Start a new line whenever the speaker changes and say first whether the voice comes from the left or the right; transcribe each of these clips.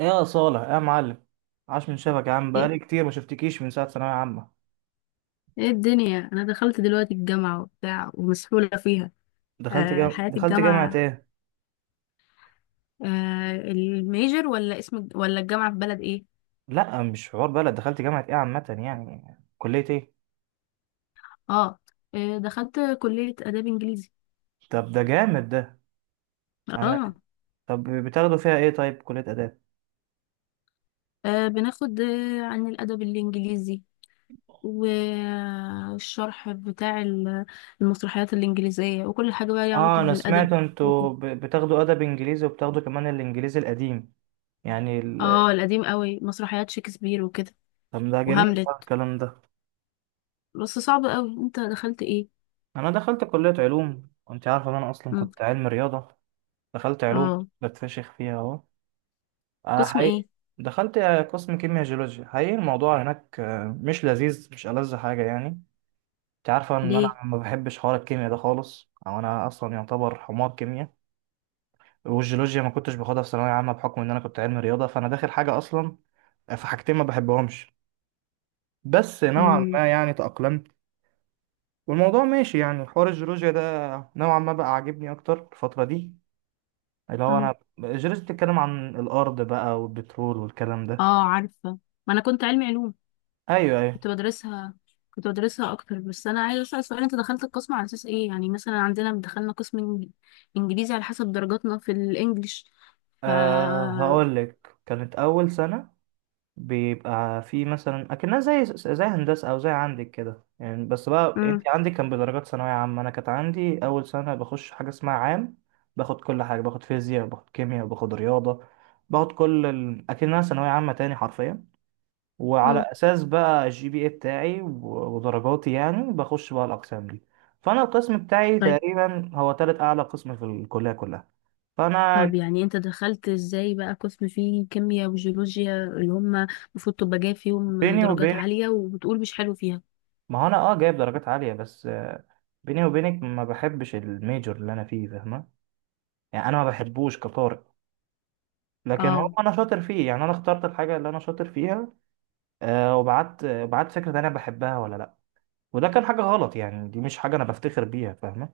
right: يا صالح يا معلم، عاش من شافك يا عم.
left: ايه.
right: بقالي كتير ما شفتكيش من ساعة ثانوية عامة.
left: ايه الدنيا، انا دخلت دلوقتي الجامعة وبتاع ومسحولة فيها. آه حياة
right: دخلت جامعة
left: الجامعة.
right: ايه؟
left: آه الميجر ولا اسم ولا الجامعة في بلد ايه؟
right: لا مش حوار بلد، دخلت جامعة ايه عامة يعني كلية ايه؟
left: اه. دخلت كلية اداب انجليزي.
right: طب ده جامد ده. انا...
left: اه.
right: طب بتاخدوا فيها ايه طيب، كلية آداب؟
left: آه بناخد عن الادب الانجليزي، والشرح بتاع المسرحيات الانجليزية وكل حاجة بقى ليها
right: اه
left: علاقة
right: انا
left: بالادب
right: سمعت انتوا
left: وكده.
right: بتاخدوا آداب انجليزي وبتاخدوا كمان الانجليزي القديم، يعني
left: اه القديم قوي، مسرحيات شكسبير وكده
right: طب ده جميل
left: وهاملت.
right: بقى الكلام ده.
left: بس صعب قوي، انت دخلت ايه؟
right: انا دخلت كلية علوم وانت عارفة ان انا اصلا
left: مم.
right: كنت علم رياضة. دخلت علوم
left: اه.
right: بتفشخ فيها اهو، أنا
left: قسم ايه؟
right: حقيقي. دخلت قسم كيمياء جيولوجيا، حقيقي الموضوع هناك مش لذيذ، مش ألذ حاجة يعني. أنت عارفة إن
left: ليه؟
right: أنا ما بحبش حوار الكيمياء ده خالص، أو أنا أصلا يعتبر حمار كيمياء. والجيولوجيا ما كنتش باخدها في ثانوية عامة بحكم إن أنا كنت علمي رياضة فأنا داخل حاجة أصلا، في حاجتين ما بحبهمش. بس نوعا
left: امم.
right: ما يعني تأقلمت والموضوع ماشي، يعني حوار الجيولوجيا ده نوعا ما بقى عاجبني أكتر الفترة دي، اللي هو
left: اه.
right: أنا الجيولوجيا بتتكلم عن الأرض بقى والبترول والكلام ده.
left: اه عارفه. ما انا كنت علمي علوم،
right: أيوه، أيوه.
left: كنت بدرسها كنت بدرسها اكتر. بس انا عايزه اسال سؤال، انت دخلت القسم على اساس ايه؟ يعني مثلا عندنا دخلنا قسم إنج- انجليزي على حسب درجاتنا في الانجليش. ف
right: أه، هقول لك، كانت أول سنة بيبقى في مثلا أكنها زي هندسة أو زي عندك كده يعني، بس بقى أنت
left: امم.
right: عندك كان بدرجات ثانوية عامة، أنا كانت عندي أول سنة بخش حاجة اسمها عام. باخد كل حاجة، باخد فيزياء، باخد كيمياء، باخد رياضة، أكنها ثانوية عامة تاني حرفيا. وعلى
left: امم.
right: أساس بقى الجي بي إيه بتاعي و- ودرجاتي يعني بخش بقى الأقسام دي. فأنا القسم بتاعي
left: طيب.
right: تقريبا هو تالت أعلى قسم في الكلية كلها. فأنا...
left: طب يعني انت دخلت ازاي بقى قسم فيه كيمياء وجيولوجيا اللي هم المفروض تبقى جايب فيهم
right: بيني
left: درجات
right: وبين...
left: عاليه وبتقول مش حلو فيها؟
right: ما هو انا جايب درجات عالية بس بيني وبينك ما بحبش الميجور اللي انا فيه، فاهمة. يعني انا ما بحبوش كطارئ، لكن هو
left: اه
right: انا شاطر فيه، يعني انا اخترت الحاجة اللي انا شاطر فيها. وبعت بعت فكرة انا بحبها ولا لا. وده كان حاجة غلط، يعني دي مش حاجة انا بفتخر بيها فاهمة.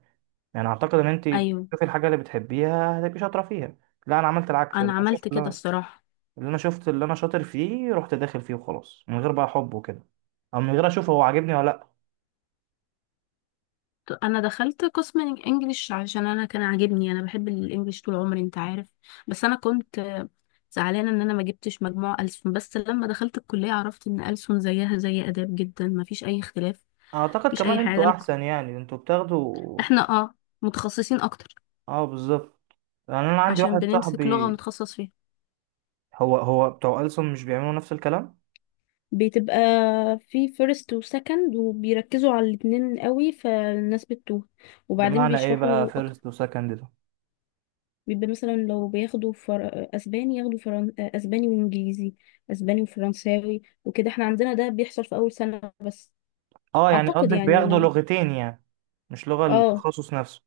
right: يعني اعتقد ان انت
left: ايوه.
right: تشوفي الحاجة اللي بتحبيها هتبقي شاطرة فيها. لا انا عملت العكس،
left: انا
right: اللي انا
left: عملت
right: شفت.
left: كده
right: لا،
left: الصراحه.
right: اللي انا شفت اللي انا شاطر فيه رحت داخل فيه وخلاص، من غير بقى حب وكده، او من غير اشوف هو عاجبني ولا لا.
left: انا دخلت قسم انجليش عشان انا كان عاجبني، انا بحب الانجليش طول عمري انت عارف. بس انا كنت زعلانه ان انا ما جبتش مجموع ألسن، بس لما دخلت الكليه عرفت ان ألسن زيها زي اداب جدا، ما فيش اي اختلاف.
right: اعتقد
left: مفيش اي
right: كمان
left: حاجه،
right: انتوا احسن، يعني انتوا بتاخدوا.
left: احنا متخصصين اكتر،
right: اه بالظبط. يعني انا عندي
left: عشان
right: واحد
left: بنمسك لغه
right: صاحبي.
left: ونتخصص فيها.
right: هو بتوع ألسن مش بيعملوا نفس الكلام.
left: بتبقى في فيرست وسكند وبيركزوا على الاتنين قوي فالناس بتتوه، وبعدين
right: بمعنى ايه بقى
left: بيشرحوا.
right: فيرست وسكند ده؟
left: بيبقى مثلا لو بياخدوا اسباني، اسباني وانجليزي، اسباني وفرنساوي وكده. احنا عندنا ده بيحصل في اول سنة بس.
right: اه يعني
left: اعتقد
right: قصدك
left: يعني
right: بياخدوا
left: انا.
right: لغتين يعني، مش لغة
left: اه.
right: التخصص نفسه.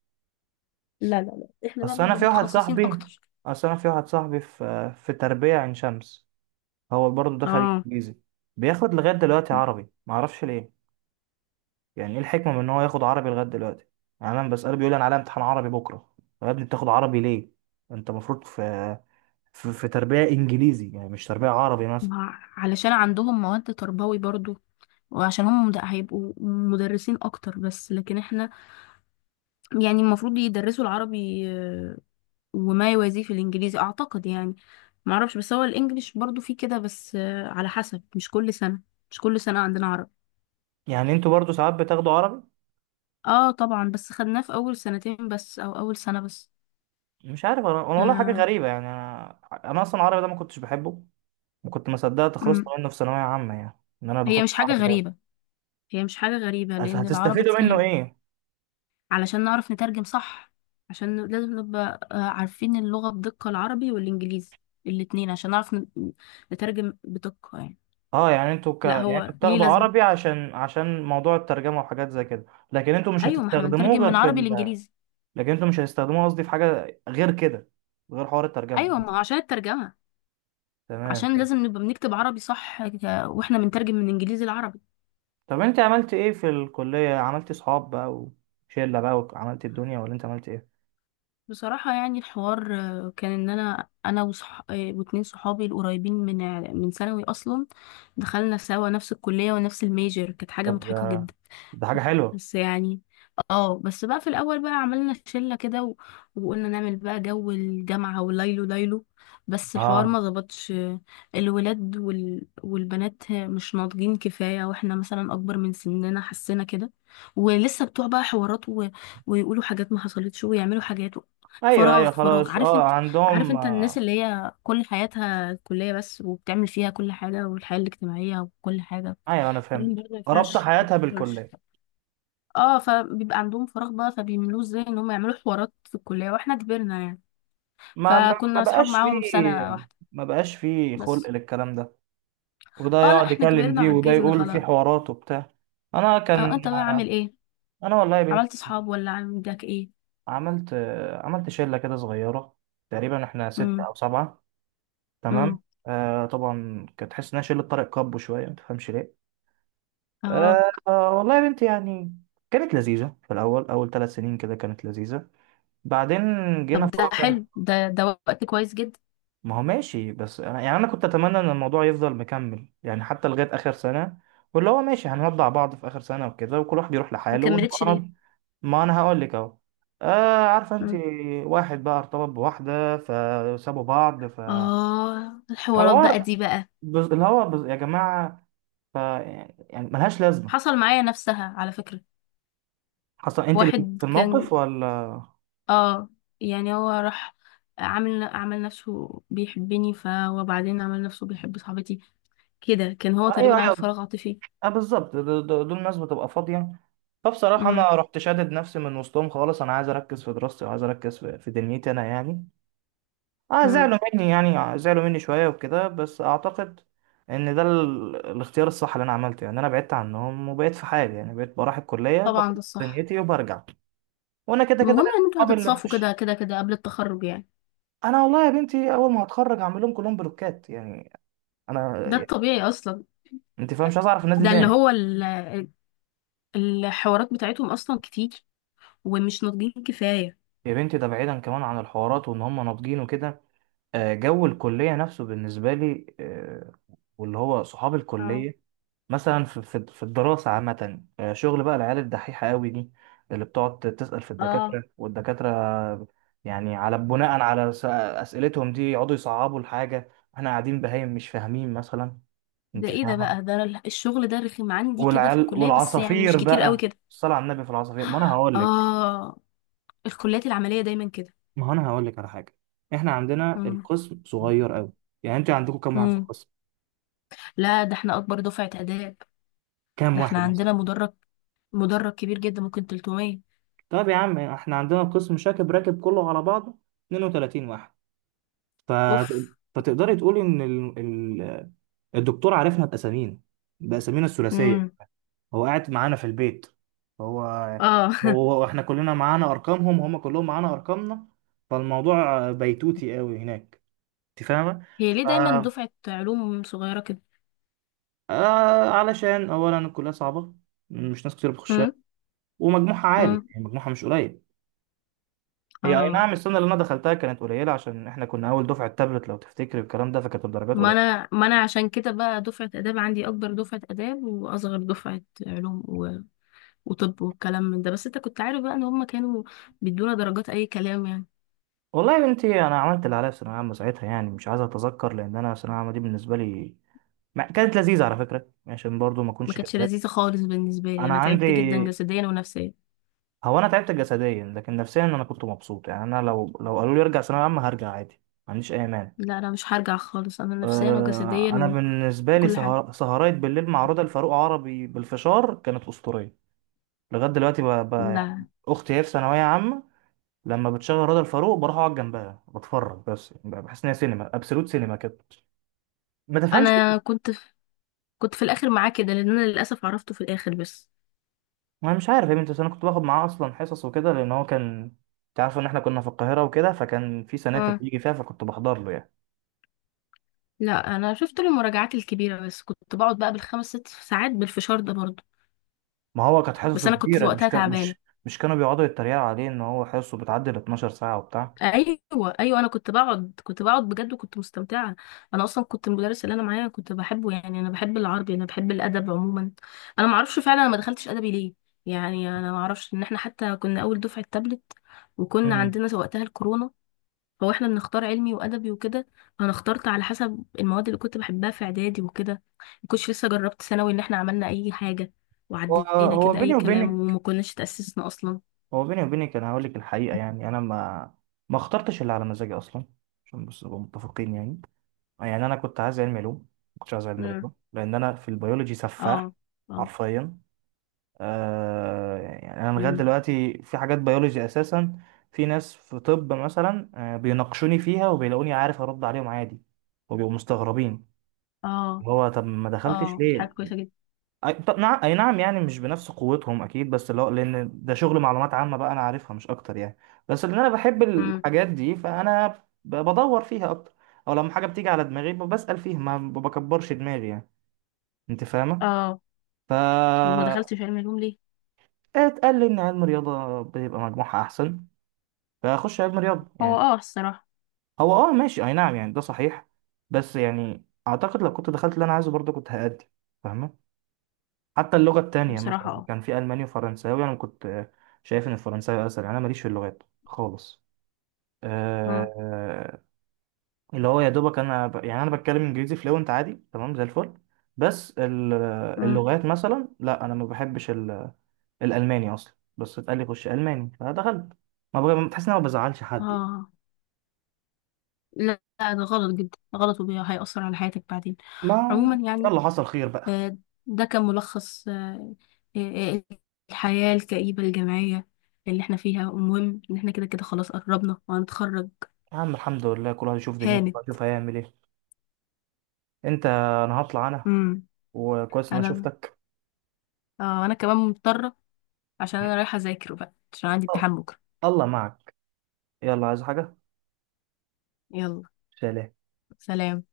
left: لا لا لا، احنا بقى
right: اصل انا
left: بنبقى
right: في واحد
left: متخصصين
right: صاحبي
left: اكتر.
right: اصل انا في واحد صاحبي في تربية عين شمس. هو برضه دخل
left: اه
right: انجليزي، بياخد لغاية دلوقتي عربي معرفش ليه. يعني ايه الحكمة من ان هو ياخد عربي لغاية دلوقتي؟ يعني انا بسأله بيقول لي انا عليا امتحان عربي بكرة. طب يا ابني بتاخد عربي ليه؟ انت المفروض في تربية انجليزي، يعني مش تربية عربي مثلا.
left: علشان عندهم مواد تربوي برضو، وعشان هم هيبقوا مدرسين اكتر بس، لكن احنا يعني المفروض يدرسوا العربي وما يوازيه في الانجليزي اعتقد يعني. ما اعرفش، بس هو الانجليش برضو فيه كده بس على حسب، مش كل سنة عندنا عربي.
right: يعني انتوا برضو ساعات بتاخدوا عربي؟
left: اه طبعا، بس خدناه في اول سنتين بس او اول سنة بس.
right: مش عارف انا والله حاجه
left: آه.
right: غريبه يعني انا. انا اصلا العربي ده ما كنتش بحبه، وكنت ما صدقت خلصت
left: أمم.
right: منه في ثانويه عامه، يعني ان انا
left: هي
right: باخد
left: مش حاجة
right: عربي ده.
left: غريبة هي مش حاجة غريبة
right: بس
left: لان العربي
right: هتستفيدوا منه
left: تقيل.
right: ايه؟
left: علشان نعرف نترجم صح، لازم نبقى عارفين اللغة بدقة، العربي والانجليزي الاتنين، عشان نعرف نترجم بدقة يعني.
right: اه يعني
left: لا
right: يعني
left: هو
right: انتوا
left: ليه
right: بتاخدوا
left: لازمة.
right: عربي عشان موضوع الترجمه وحاجات زي كده. لكن انتوا مش
left: ايوه، ما احنا
right: هتستخدموه
left: بنترجم من
right: غير في
left: عربي
right: ال...
left: لانجليزي.
right: لكن انتوا مش هتستخدموه قصدي في حاجه غير كده، غير حوار الترجمه.
left: ايوه، ما هو عشان الترجمة.
right: تمام.
left: عشان لازم نبقى بنكتب عربي صح واحنا بنترجم من انجليزي لعربي.
right: طب انت عملت ايه في الكليه؟ عملت صحاب بقى وشله بقى وعملت الدنيا، ولا انت عملت ايه؟
left: بصراحة يعني الحوار كان ان انا وصح... آه، واتنين صحابي القريبين من ثانوي اصلا، دخلنا سوا نفس الكلية ونفس الميجر، كانت حاجة
right: طب
left: مضحكة
right: ده
left: جدا.
right: ده حاجه حلوه.
left: بس يعني اه بس بقى في الاول بقى عملنا شله كده وقلنا نعمل بقى جو الجامعه وليلو ليلو. بس الحوار ما
right: اه،
left: ظبطش. الولاد والبنات مش ناضجين كفايه، واحنا مثلا اكبر من سننا حسينا كده. ولسه بتوع بقى حوارات ويقولوا حاجات ما حصلتش، ويعملوا حاجات
right: ايوه،
left: فراغ.
right: ايوه،
left: فراغ
right: خلاص.
left: عارف
right: اه
left: انت.
right: عندهم
left: الناس اللي هي كل حياتها كليه بس وبتعمل فيها كل حاجه، والحياه الاجتماعيه وكل حاجه،
right: ايوه، انا
left: الكلام ده
right: فهمت
left: ما
right: ربط
left: ينفعش ما
right: حياتها
left: ينفعش.
right: بالكليه.
left: اه، فبيبقى عندهم فراغ بقى، فبيملوه ازاي؟ ان هم يعملوا حوارات في الكلية، واحنا كبرنا يعني.
right: ما
left: فكنا اصحاب
right: بقاش فيه،
left: معاهم سنة واحدة
right: ما بقاش فيه
left: بس.
right: خلق للكلام ده. وده
left: اه، لا
right: يقعد
left: احنا
right: يكلم
left: كبرنا
right: دي وده
left: وعجزنا
right: يقول في
left: خلاص.
right: حوارات وبتاع. انا كان
left: اه انت بقى عامل
right: آه،
left: ايه؟
right: انا والله يا بنتي
left: عملت اصحاب ولا عندك ايه؟
right: عملت عملت شله كده صغيره. تقريبا احنا ستة
left: امم.
right: او سبعة. تمام.
left: امم.
right: طبعا كانت تحس انها شله طارق كابو شويه ما تفهمش ليه.
left: اه
right: آه والله يا بنتي يعني كانت لذيذه في الاول، اول 3 سنين كده كانت لذيذه. بعدين جينا
left: طب
right: في
left: ده
right: رابع.
left: حلو، ده وقت كويس جدا.
right: ما هو ماشي بس انا يعني انا كنت اتمنى ان الموضوع يفضل مكمل، يعني حتى لغايه اخر سنه، واللي هو ماشي هنودع بعض في اخر سنه وكده وكل واحد يروح
left: ما
right: لحاله ونبقى
left: كملتش ليه؟
right: قرب-... ما انا هقول لك اهو. عارفه انت،
left: مم.
right: واحد بقى ارتبط بواحده فسابوا بعض.
left: اه الحوارات بقى
right: فحوار
left: دي بقى.
right: بز... اللي هو بز... يا جماعه، يعني ملهاش لازمه.
left: حصل معايا نفسها على فكرة.
right: حصل؟ انت اللي كنت
left: واحد
right: في
left: كان،
right: الموقف ولا
left: اه يعني هو راح عمل نفسه بيحبني، وبعدين عمل نفسه بيحب صاحبتي. كده كان هو
right: ايوه،
left: تقريبا عنده
right: ايوه،
left: فراغ عاطفي.
right: اه بالظبط. دول ناس بتبقى فاضية. فبصراحة أنا
left: امم.
right: رحت شادد نفسي من وسطهم خالص، أنا عايز أركز في دراستي وعايز أركز في دنيتي أنا يعني. اه
left: امم.
right: زعلوا مني يعني، زعلوا مني شوية وكده، بس أعتقد إن ده الاختيار الصح اللي أنا عملته. يعني أنا بعدت عنهم وبقيت في حالي، يعني بقيت بروح الكلية
left: طبعا ده
right: بخلص
left: الصح.
right: دنيتي وبرجع. وأنا كده كده
left: المهم
right: ليا
left: ان انتوا
right: صحابي اللي
left: هتتصافوا
right: في...
left: كده كده كده قبل التخرج يعني.
right: أنا والله يا بنتي أول ما هتخرج هعمل لهم كلهم بلوكات، يعني أنا
left: ده
right: يعني
left: الطبيعي اصلا.
right: أنت فاهم، مش عايز أعرف الناس دي
left: ده اللي
right: تاني.
left: هو الحوارات بتاعتهم اصلا كتير، ومش ناضجين كفاية.
right: يا بنتي ده بعيدا كمان عن الحوارات وإن هم ناضجين وكده. جو الكلية نفسه بالنسبة لي واللي هو صحاب
left: اه.
right: الكلية مثلا في الدراسة عامة، شغل بقى العيال الدحيحة قوي دي، اللي بتقعد تسأل في
left: اه
right: الدكاترة والدكاترة. يعني على بناء على أسئلتهم دي يقعدوا يصعبوا الحاجة، احنا قاعدين بهايم مش فاهمين مثلا،
left: ده
right: انت
left: ايه ده
right: فاهمة.
left: بقى؟ ده الشغل ده رخم عندي كده في
right: والعيال
left: الكلية، بس يعني مش
right: والعصافير
left: كتير قوي
right: بقى،
left: كده.
right: الصلاة على النبي في العصافير، ما انا هقول لك.
left: اه الكليات العملية دايما كده.
right: ما هو انا هقول لك على حاجة، احنا عندنا القسم صغير قوي. يعني انت عندكم كام واحد في
left: امم.
right: القسم؟
left: لا ده احنا اكبر دفعة اداب.
right: كام
left: ده احنا
right: واحد مثلا؟
left: عندنا مدرج، كبير جدا، ممكن 300.
right: طب يا عم احنا عندنا قسم شاكب راكب كله على بعضه، 32 واحد. ف...
left: اوف.
right: فتقدري تقولي ان الدكتور عارفنا باسامينا، الثلاثيه.
left: امم.
right: هو قاعد معانا في البيت، هو
left: اه
right: هو احنا كلنا معانا ارقامهم، هم كلهم معانا ارقامنا. فالموضوع بيتوتي قوي هناك، انت فاهمه.
left: هي ليه دايما دفعة علوم صغيرة كده؟
right: علشان اولا الكليه صعبه، مش ناس كتير بتخشها،
left: امم.
right: ومجموعها عالي
left: امم.
right: يعني مجموعها مش قليل. هي اي
left: اه
right: نعم السنه اللي انا دخلتها كانت قليله، عشان احنا كنا اول دفعه تابلت لو تفتكر الكلام ده، فكانت الدرجات قليله.
left: ما انا عشان كده بقى دفعة اداب عندي، اكبر دفعة اداب واصغر دفعة علوم وطب، والكلام من ده. بس انت كنت عارف بقى ان هم كانوا بيدونا درجات اي كلام يعني.
right: والله يا بنتي انا عملت اللي عليا في ثانويه عامه ساعتها، يعني مش عايز اتذكر، لان انا ثانويه عامه دي بالنسبه لي ما كانت لذيذه على فكره، عشان برضو ما
left: ما
right: اكونش
left: كانتش
right: كذاب.
left: لذيذة خالص بالنسبة لي،
right: انا
left: انا
right: عندي...
left: تعبت جدا جسديا ونفسيا.
right: هو انا تعبت جسديا لكن نفسيا انا كنت مبسوط، يعني انا لو قالوا لي ارجع ثانويه عامه هرجع عادي، ما عنديش اي مانع.
left: لا انا مش هرجع خالص، انا نفسيا وجسديا
right: انا بالنسبه لي
left: وكل حاجة.
right: سهرات بالليل مع رضا الفاروق عربي بالفشار كانت اسطوريه. لغايه دلوقتي يعني
left: لا
right: اختي هي في ثانويه عامه، لما بتشغل رضا الفاروق بروح اقعد جنبها بتفرج بس، يعني بحس ان هي سينما، ابسولوت سينما كده، ما تفهمش
left: انا
right: ليه.
left: كنت في الاخر معاه كده، لان انا للاسف عرفته في الاخر بس.
right: انا مش عارف يا بنتي، بس انا كنت باخد معاه اصلا حصص وكده لان هو كان، انت عارف ان احنا كنا في القاهره وكده فكان في سناتر
left: اه
right: بيجي فيها فكنت بحضر له يعني.
left: لا، انا شفت له المراجعات الكبيره، بس كنت بقعد بقى بالخمس ست ساعات بالفشار ده برضه.
right: ما هو كانت
left: بس
right: حصصه
left: انا كنت
right: كبيره، مش
left: وقتها
right: كان
left: تعبانه.
right: مش مش كانوا بيقعدوا يتريقوا عليه ان هو حصصه بتعدي ال 12 ساعه وبتاع.
left: ايوه. ايوه، انا كنت بقعد بجد وكنت مستمتعه. انا اصلا كنت المدرس اللي انا معايا كنت بحبه، يعني انا بحب العربي، انا بحب الادب عموما. انا ما اعرفش فعلا انا ما دخلتش ادبي ليه. يعني انا ما اعرفش، ان احنا حتى كنا اول دفعه تابلت وكنا
right: امم
left: عندنا وقتها الكورونا. هو احنا بنختار علمي وادبي وكده، انا اخترت على حسب المواد اللي كنت بحبها في اعدادي وكده، ما كنتش لسه جربت ثانوي ان احنا عملنا اي حاجه.
right: هو
left: وعدينا
right: هو
left: كده
right: بيني
left: اي كلام
right: وبينك
left: وما كناش تاسسنا اصلا.
right: هو بيني وبينك انا هقول لك الحقيقه، يعني انا ما اخترتش اللي على مزاجي اصلا، عشان بس نبقى متفقين يعني. يعني انا كنت عايز علم علوم ما كنتش عايز علم
left: امم.
right: رياضه، لان انا في البيولوجي سفاح
left: اه. اه.
right: حرفيا. يعني انا لغايه
left: امم.
right: دلوقتي في حاجات بيولوجي اساسا، في ناس في طب مثلا بيناقشوني فيها وبيلاقوني عارف ارد عليهم عادي، وبيبقوا مستغربين.
left: اه.
right: اللي هو طب ما دخلتش
left: اه. دي حاجه
right: ليه؟
left: كويسه جدا.
right: طب نعم، اي نعم، يعني مش بنفس قوتهم اكيد، بس اللي هو لان ده شغل معلومات عامة بقى انا عارفها مش اكتر يعني. بس لان انا بحب
left: امم.
right: الحاجات دي فانا بدور فيها اكتر، او لما حاجة بتيجي على دماغي بسأل فيها، ما بكبرش دماغي يعني، انت فاهمة.
left: اه
right: ف
left: طب وما دخلتش علم علوم ليه؟
right: اتقال لي ان علم رياضة بيبقى مجموعها احسن فاخش علم رياضة
left: هو
right: يعني.
left: الصراحه.
right: هو ماشي اي نعم، يعني ده صحيح، بس يعني اعتقد لو كنت دخلت اللي انا عايزه برضه كنت هأدي، فاهمة. حتى اللغة التانية
left: بصراحه
right: مثلا
left: اه.
right: كان في ألماني وفرنساوي، أنا كنت شايف إن الفرنساوي أسهل، أنا ماليش في اللغات خالص
left: امم.
right: آه، اللي هو يا دوبك أنا يعني أنا بتكلم إنجليزي فلوينت عادي تمام زي الفل، بس
left: امم.
right: اللغات مثلا لا أنا ما بحبش الألماني أصلا، بس اتقال لي خش ألماني فدخلت. ما بغ... بتحس إن أنا ما بزعلش حد يعني.
left: اه. لا لا، ده غلط جدا غلط، وهيأثر على حياتك بعدين
right: ما
left: عموما يعني.
right: يلا، حصل خير بقى.
left: آه، ده كان ملخص آه، آه، الحياة الكئيبة الجامعية اللي احنا فيها. المهم ان احنا كده كده خلاص قربنا وهنتخرج.
right: يا عم الحمد لله، كل واحد يشوف دنيته
left: هانت.
right: بقى يشوف هيعمل إيه. أنت أنا هطلع أنا.
left: امم.
right: وكويس إن أنا
left: انا
right: شفتك.
left: انا كمان مضطرة، عشان انا رايحة اذاكر بقى عشان عندي
right: آه،
left: امتحان بكرة.
right: الله معك. يلا عايز حاجة؟
left: يلا.
right: شالها.
left: سلام.